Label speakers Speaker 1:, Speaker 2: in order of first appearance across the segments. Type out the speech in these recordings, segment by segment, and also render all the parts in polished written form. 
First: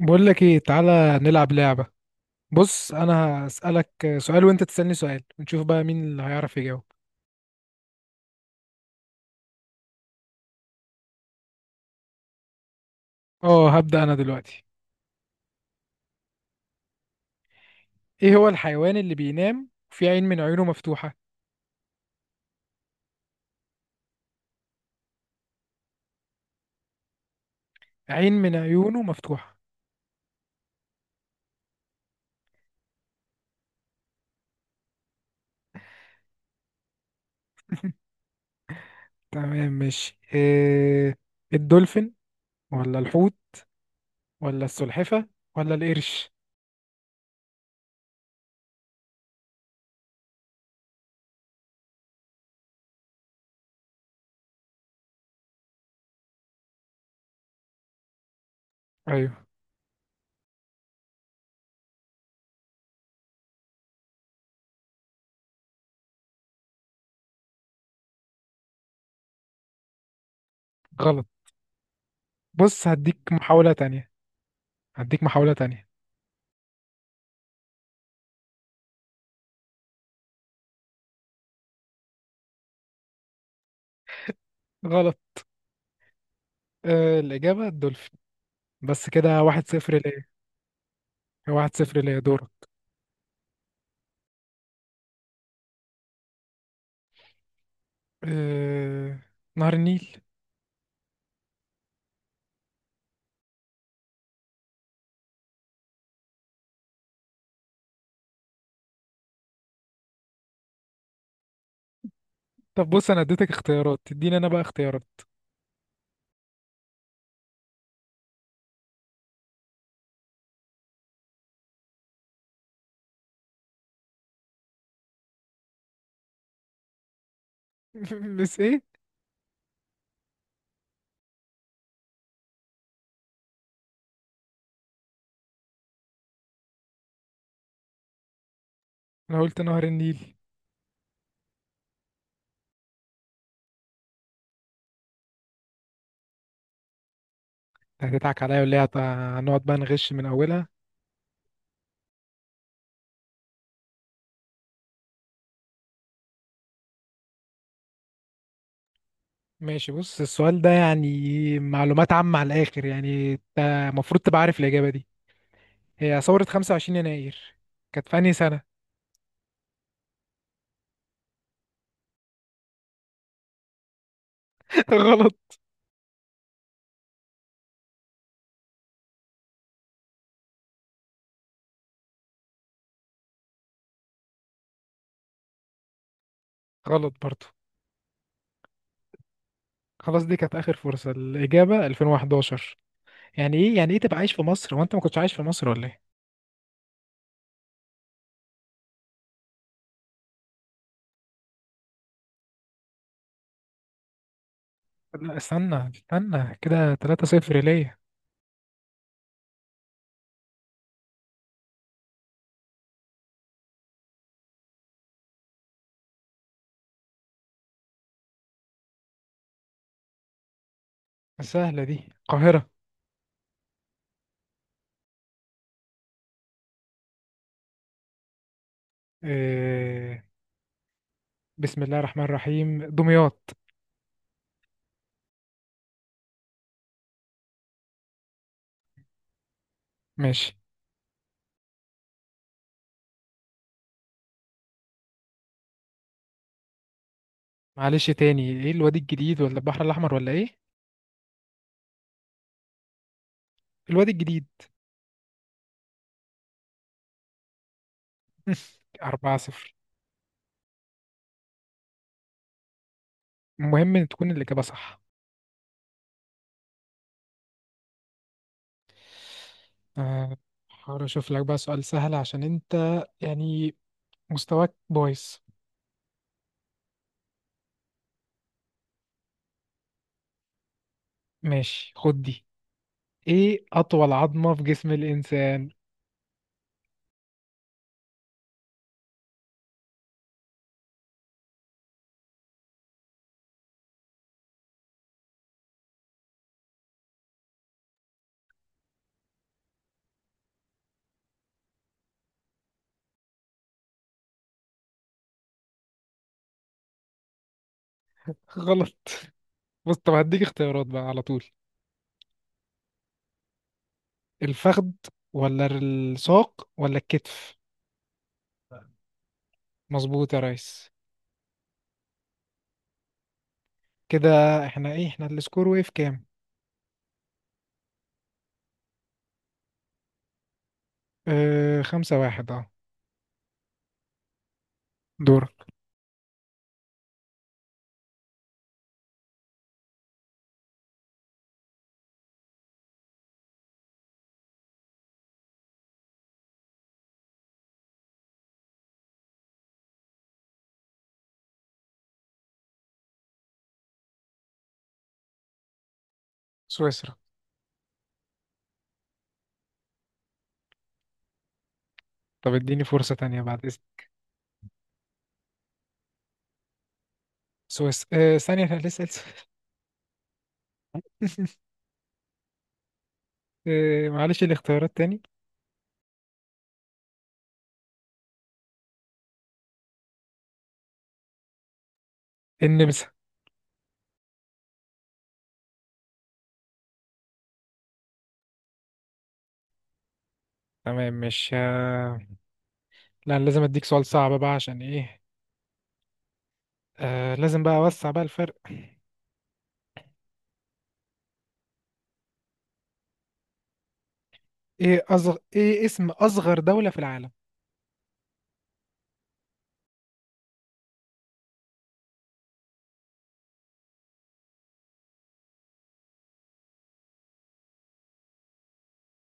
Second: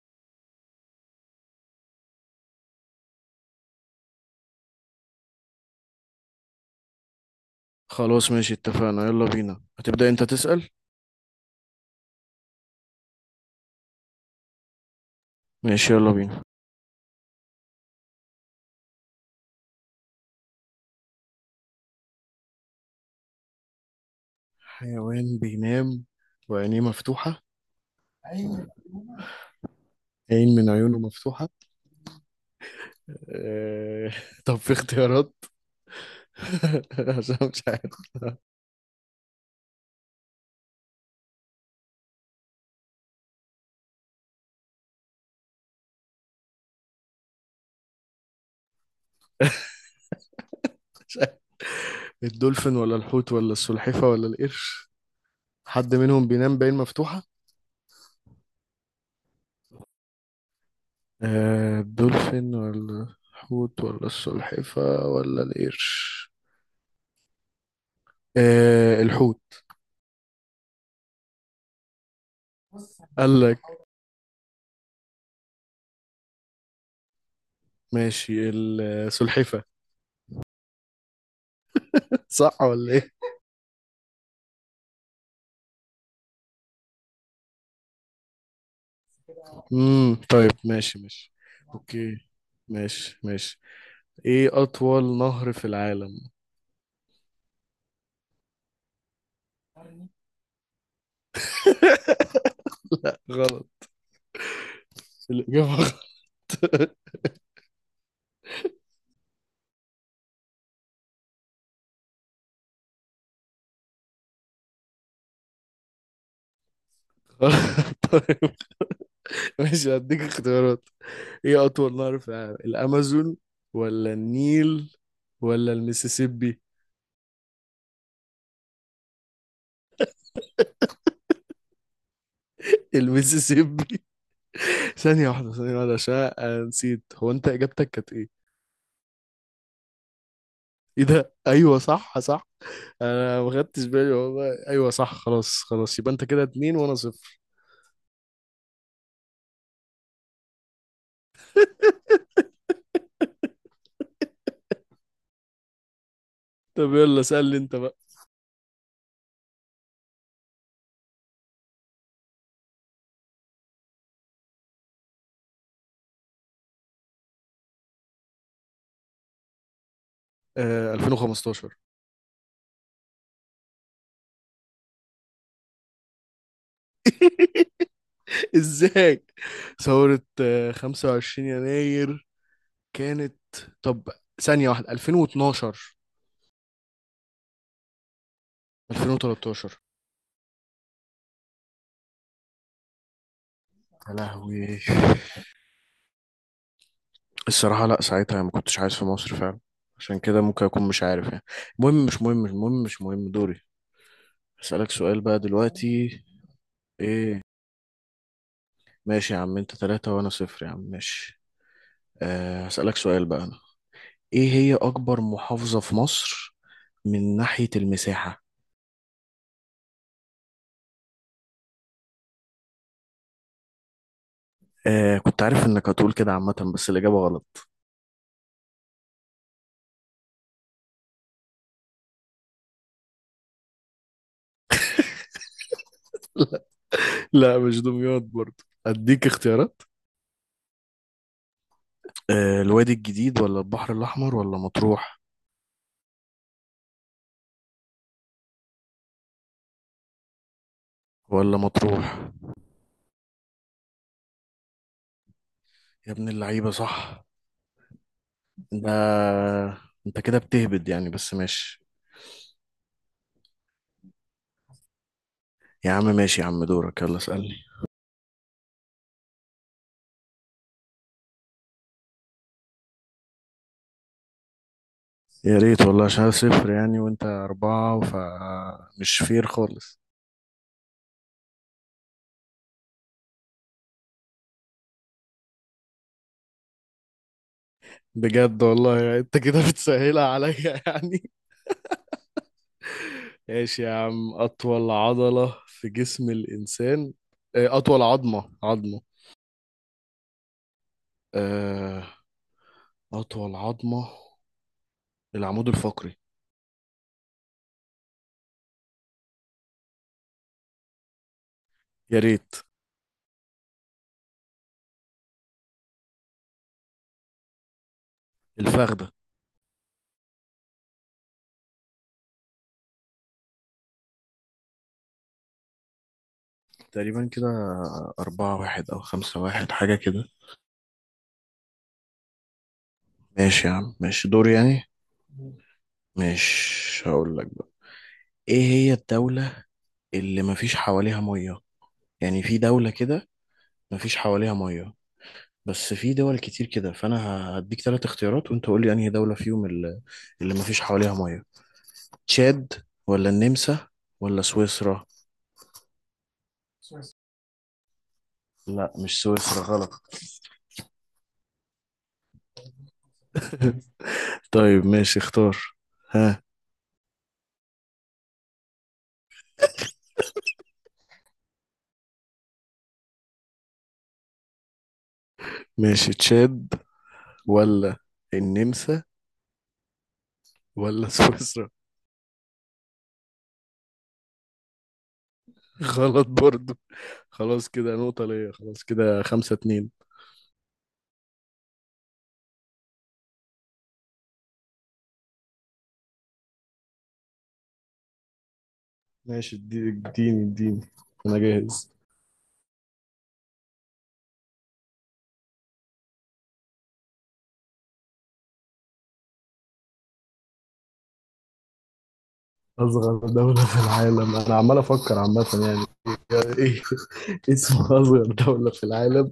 Speaker 1: بقول لك ايه، تعالى نلعب لعبة. بص انا هسألك سؤال وانت تسألني سؤال، ونشوف بقى مين اللي هيعرف يجاوب.
Speaker 2: خلاص، ماشي، اتفقنا، يلا بينا، هتبدأ انت تسأل.
Speaker 1: اه هبدأ انا دلوقتي.
Speaker 2: ماشي، يلا بينا.
Speaker 1: ايه هو الحيوان اللي بينام وفي عين من عيونه مفتوحة؟
Speaker 2: حيوان بينام وعينيه مفتوحة؟
Speaker 1: عين من
Speaker 2: أيوة.
Speaker 1: عيونه مفتوحة.
Speaker 2: عين من عيونه مفتوحة؟ اه... طب في اختيارات. عشان مش عارف.
Speaker 1: تمام ماشي، إيه: الدولفين ولا الحوت ولا السلحفة ولا القرش؟
Speaker 2: مش عارف. الدولفين ولا الحوت ولا السلحفة ولا القرش؟ حد منهم بينام بعين مفتوحة؟
Speaker 1: ايوه.
Speaker 2: اه... الدولفين ولا الحوت ولا السلحفة ولا القرش. اه... الحوت.
Speaker 1: غلط. بص
Speaker 2: بص
Speaker 1: هديك
Speaker 2: قال لك.
Speaker 1: محاولة تانية. هديك محاولة تانية.
Speaker 2: ماشي، السلحفة. صح ولا ايه؟
Speaker 1: غلط. آه الإجابة الدولفين. بس كده 1-0 ليا.
Speaker 2: طيب، ماشي ماشي.
Speaker 1: 1-0
Speaker 2: اوكي،
Speaker 1: ليا، دورك.
Speaker 2: ماشي ماشي. ايه اطول نهر في العالم؟
Speaker 1: آه... نهر النيل.
Speaker 2: غلط. الاجابه. غلط.
Speaker 1: طب بص، انا اديتك اختيارات تديني انا بقى اختيارات.
Speaker 2: طيب ماشي، هديك اختيارات. ايه اطول نهر في العالم، الامازون ولا النيل ولا المسيسيبي؟
Speaker 1: بس ايه،
Speaker 2: المسيسيبي. ثانيه واحده، ثانيه واحده، عشان أنا نسيت، هو انت اجابتك كانت ايه؟
Speaker 1: انا قلت نهر النيل.
Speaker 2: ايه ده، ايوه صح، صح. انا ما خدتش بالي والله، ايوه صح. خلاص، خلاص، يبقى انت كده اتنين وانا صفر.
Speaker 1: أنت هتضحك عليا ولا إيه؟ هنقعد بقى نغش من اولها.
Speaker 2: طب يلا سألني انت بقى.
Speaker 1: ماشي، بص السؤال ده يعني معلومات عامة على الاخر، يعني انت المفروض تبقى عارف الاجابة دي. هي ثورة 25 يناير كانت في انهي سنة؟
Speaker 2: 2015.
Speaker 1: غلط.
Speaker 2: ازاي؟ ثورة 25 يناير كانت. طب، ثانية واحدة، 2012.
Speaker 1: غلط برضو.
Speaker 2: 2013.
Speaker 1: خلاص دي كانت اخر فرصة، الاجابة 2011. يعني ايه، يعني ايه
Speaker 2: يا
Speaker 1: تبقى عايش في مصر
Speaker 2: لهوي.
Speaker 1: وانت ما كنتش عايش في مصر ولا ايه؟
Speaker 2: الصراحة لا، ساعتها ما كنتش عايز في مصر فعلا. عشان كده ممكن أكون مش عارف يعني. المهم مش مهم، المهم مش مهم، دوري. أسألك سؤال
Speaker 1: لا،
Speaker 2: بقى
Speaker 1: استنى
Speaker 2: دلوقتي.
Speaker 1: استنى كده، 3
Speaker 2: إيه؟
Speaker 1: 0 ليا.
Speaker 2: ماشي يا عم، أنت ثلاثة وأنا صفر يا عم، ماشي. هسألك سؤال بقى أنا. إيه هي أكبر محافظة في مصر من ناحية المساحة؟
Speaker 1: سهلة دي، القاهرة.
Speaker 2: آه، كنت عارف انك هتقول كده عامة، بس الإجابة غلط.
Speaker 1: إيه؟ بسم الله الرحمن الرحيم، دمياط.
Speaker 2: لا، مش دمياط برضه. اديك اختيارات.
Speaker 1: ماشي.
Speaker 2: الوادي الجديد ولا البحر الأحمر ولا مطروح؟
Speaker 1: معلش تاني، ايه الوادي الجديد ولا البحر الأحمر ولا ايه؟
Speaker 2: ولا مطروح.
Speaker 1: الوادي الجديد.
Speaker 2: يا ابن اللعيبة، صح. ده
Speaker 1: 4-0.
Speaker 2: انت كده بتهبد يعني، بس ماشي.
Speaker 1: المهم إن تكون الإجابة صح.
Speaker 2: يا عم ماشي، يا عم دورك، يلا اسألني.
Speaker 1: آه، هحاول أشوف لك بقى سؤال سهل، عشان أنت يعني مستواك بايظ.
Speaker 2: يا ريت والله، عشان أنا صفر يعني وانت أربعة، فمش فير خالص.
Speaker 1: ماشي خد دي. ايه أطول عظمة في جسم الإنسان؟
Speaker 2: بجد والله يعني انت كده بتسهلها عليا يعني. ايش يا عم، اطول عضلة في جسم الانسان. اطول عظمة. آه، اطول عظمة. العمود الفقري.
Speaker 1: غلط. بص، طب هديك اختيارات بقى على طول:
Speaker 2: يا ريت.
Speaker 1: الفخذ ولا الساق ولا الكتف؟
Speaker 2: الفخدة.
Speaker 1: مظبوط يا ريس. كده احنا ايه، احنا السكور وقف كام؟
Speaker 2: تقريبا كده. أربعة واحد أو خمسة واحد، حاجة كده.
Speaker 1: اه، 5-1، اه.
Speaker 2: ماشي يا عم، ماشي، دور يعني.
Speaker 1: دورك.
Speaker 2: مش هقول لك بقى. إيه هي الدولة اللي مفيش حواليها مية؟ يعني في دولة كده مفيش حواليها مية. بس في دول كتير كده، فأنا هديك تلات اختيارات، وأنت قول لي أنهي دولة فيهم اللي مفيش حواليها مية. تشاد ولا النمسا ولا سويسرا؟
Speaker 1: سويسرا.
Speaker 2: سويسرا. لا، مش سويسرا، غلط.
Speaker 1: طب اديني فرصة تانية بعد اذنك.
Speaker 2: طيب ماشي، اختار. ها.
Speaker 1: سويسرا، اه ثانية احنا لسه لسه. اه، معلش الاختيارات تاني.
Speaker 2: ماشي، تشاد ولا النمسا ولا سويسرا؟
Speaker 1: النمسا.
Speaker 2: غلط برضو. خلاص كده نقطة ليا، خلاص كده 5-2.
Speaker 1: تمام، مش لا أنا لازم اديك سؤال صعب بقى عشان ايه. اه، لازم بقى اوسع بقى الفرق.
Speaker 2: ماشي، اديني اديني، انا جاهز.
Speaker 1: ايه اصغر، ايه اسم اصغر دولة في العالم؟
Speaker 2: اصغر دولة في العالم، انا عمال افكر عامة يعني. إيه اسم اصغر دولة في العالم؟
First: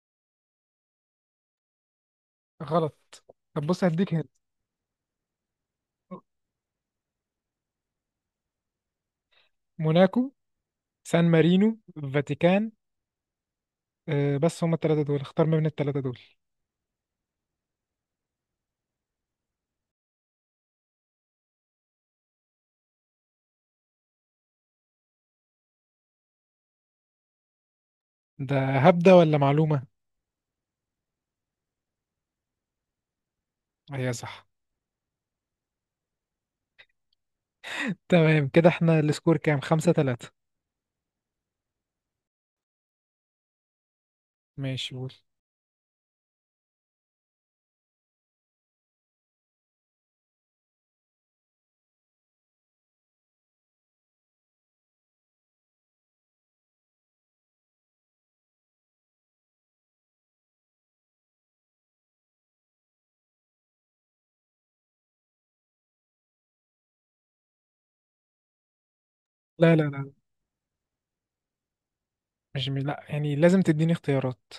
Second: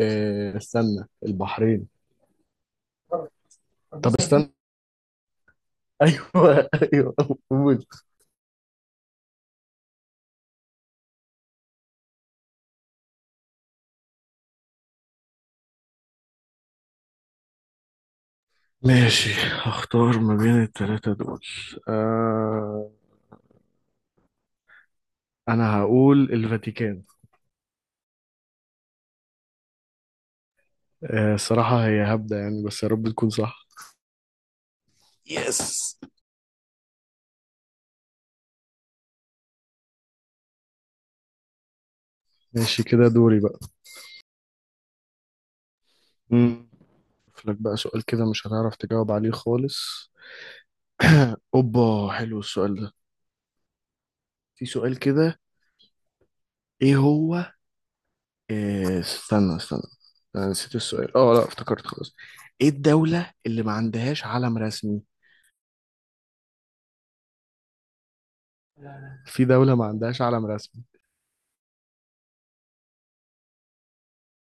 Speaker 2: استنى، البحرين.
Speaker 1: غلط. طب بص هديك
Speaker 2: طب
Speaker 1: هنا:
Speaker 2: استنى. ايوه، ايوه، موت.
Speaker 1: موناكو، سان مارينو، فاتيكان. اه بس هما التلاتة دول، اختار ما بين التلاتة دول.
Speaker 2: ماشي، هختار ما بين التلاتة دول. آه أنا هقول الفاتيكان.
Speaker 1: ده هبدة ولا معلومة؟
Speaker 2: الصراحة هي هبدة يعني، بس يا رب تكون صح.
Speaker 1: هي صح.
Speaker 2: يس.
Speaker 1: تمام، كده احنا السكور كام؟ 5-3.
Speaker 2: ماشي كده، دوري بقى.
Speaker 1: ماشي قول.
Speaker 2: مم. أشوف لك بقى سؤال كده مش هتعرف تجاوب عليه خالص. أوبا، حلو السؤال ده. في سؤال كده، إيه هو؟ استنى استنى. أنا نسيت السؤال، لا، افتكرت خلاص. إيه الدولة اللي ما عندهاش علم رسمي؟ في دولة
Speaker 1: لا لا
Speaker 2: ما
Speaker 1: لا،
Speaker 2: عندهاش علم رسمي.
Speaker 1: مش مي... لا يعني لازم تديني اختيارات.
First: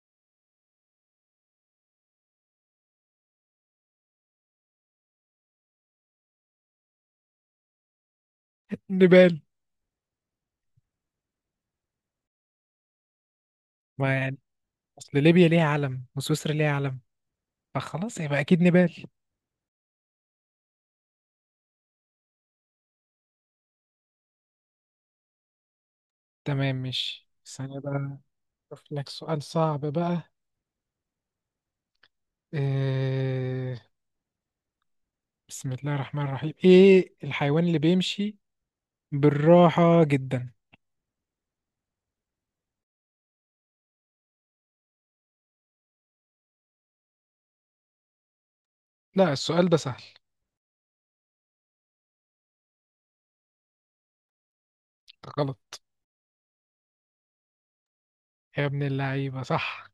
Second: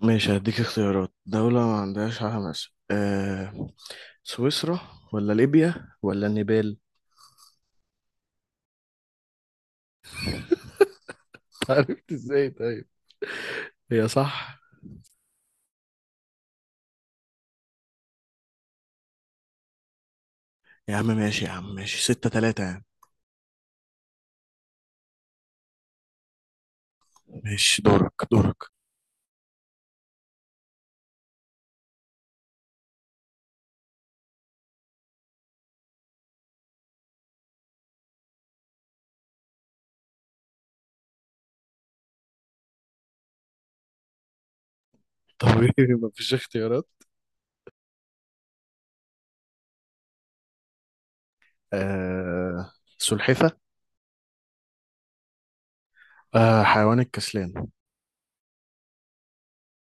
Speaker 2: ماشي، هديك اختيارات. دولة ما عندهاش حماس. سويسرا ولا ليبيا ولا النيبال؟
Speaker 1: نيبال.
Speaker 2: عرفت ازاي طيب؟ هي
Speaker 1: ما يعني
Speaker 2: صح.
Speaker 1: اصل ليبيا ليها علم وسويسرا ليها علم، فخلاص يبقى اكيد نيبال.
Speaker 2: يا عم ماشي، يا عم ماشي، 6-3 يعني.
Speaker 1: تمام ماشي،
Speaker 2: ماشي
Speaker 1: ثانية بقى.
Speaker 2: دورك، دورك.
Speaker 1: اشوف لك سؤال صعب بقى. إيه... بسم الله الرحمن الرحيم، ايه الحيوان اللي بيمشي بالراحة جدا؟
Speaker 2: طب ايه، مفيش اختيارات؟
Speaker 1: لا السؤال ده سهل.
Speaker 2: آه. سلحفة.
Speaker 1: غلط.
Speaker 2: آه، حيوان الكسلان.
Speaker 1: يا ابن اللعيبة صح.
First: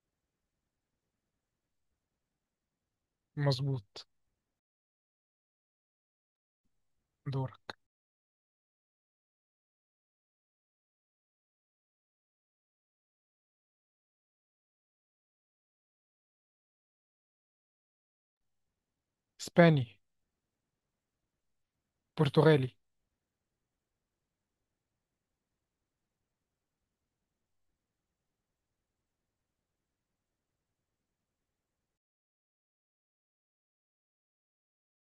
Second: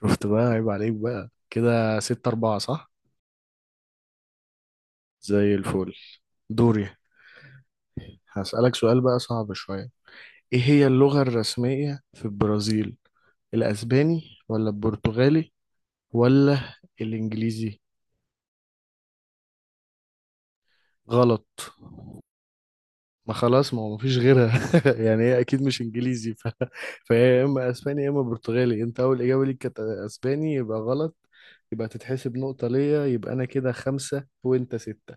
Speaker 2: شفت بقى، عيب عليك بقى، كده 6-4. صح.
Speaker 1: مظبوط.
Speaker 2: زي الفل. دوري.
Speaker 1: دورك.
Speaker 2: هسألك سؤال بقى صعب شوية. ايه هي اللغة الرسمية في البرازيل، الأسباني ولا البرتغالي ولا الانجليزي؟
Speaker 1: اسباني.
Speaker 2: غلط.
Speaker 1: برتغالي.
Speaker 2: ما خلاص، ما هو مفيش غيرها يعني، هي اكيد مش انجليزي فهي يا اما اسباني يا اما برتغالي. انت اول اجابه ليك كانت اسباني، يبقى غلط. يبقى تتحسب نقطه ليا، يبقى انا كده خمسه وانت سته.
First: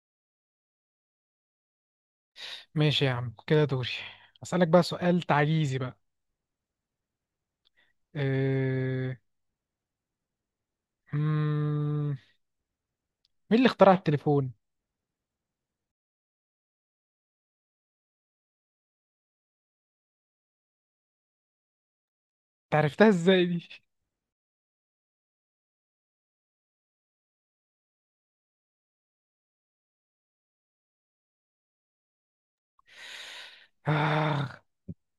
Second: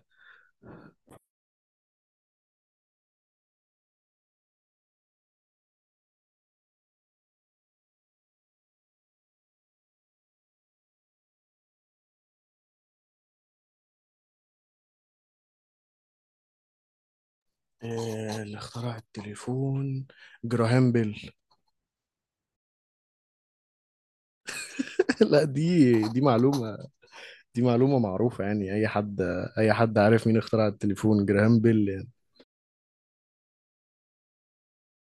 Speaker 1: ماشي يا عم، كده دوري. أسألك بقى سؤال تعجيزي بقى. أه... مم... مين اللي اخترع التليفون؟
Speaker 2: آه، اللي اخترع التليفون، جراهام بيل.
Speaker 1: تعرفتها ازاي دي؟
Speaker 2: لا، دي معلومه. دي معلومه معروفه يعني، اي حد، اي حد عارف مين اخترع التليفون، جراهام بيل يعني.
Speaker 1: آه...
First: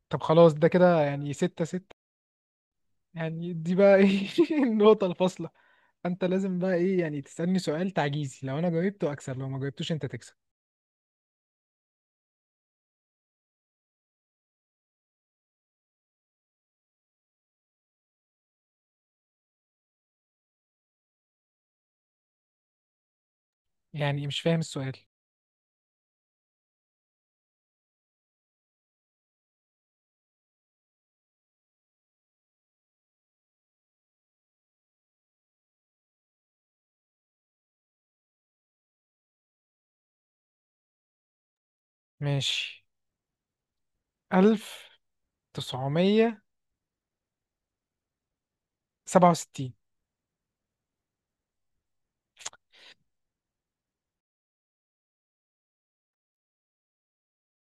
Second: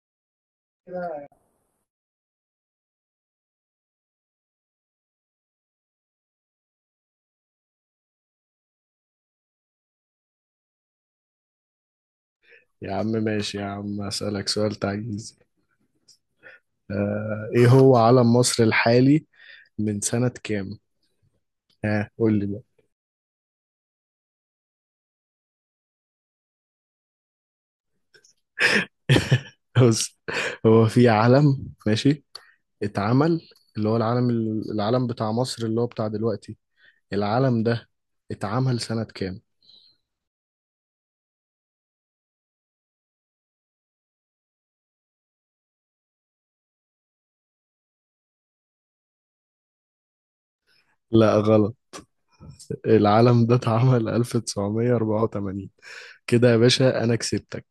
Speaker 1: طب خلاص ده كده يعني 6-6. يعني دي بقى ايه، النقطة الفاصلة؟ انت لازم بقى ايه، يعني تسألني سؤال تعجيزي، لو انا جاوبته اكسب لو ما جاوبتوش انت تكسب.
Speaker 2: يا عم ماشي، يا عم، اسالك سؤال تعجيزي. آه، ايه هو علم مصر الحالي من سنة كام؟ ها قول لي بقى.
Speaker 1: يعني مش فاهم السؤال.
Speaker 2: بص، هو في علم ماشي، اتعمل، اللي هو العلم، العلم بتاع مصر اللي هو بتاع دلوقتي، العلم ده اتعمل سنة كام؟
Speaker 1: ماشي، 1967.
Speaker 2: لا غلط. العلم ده اتعمل 1984. كده يا باشا انا كسبتك.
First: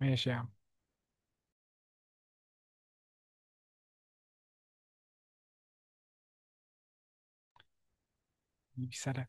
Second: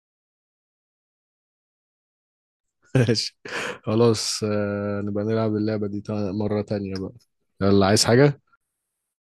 Speaker 1: ماشي يا عم.
Speaker 2: ماشي. خلاص، نبقى نلعب اللعبة دي مرة تانية بقى. يلا، عايز حاجة؟
Speaker 1: سلام.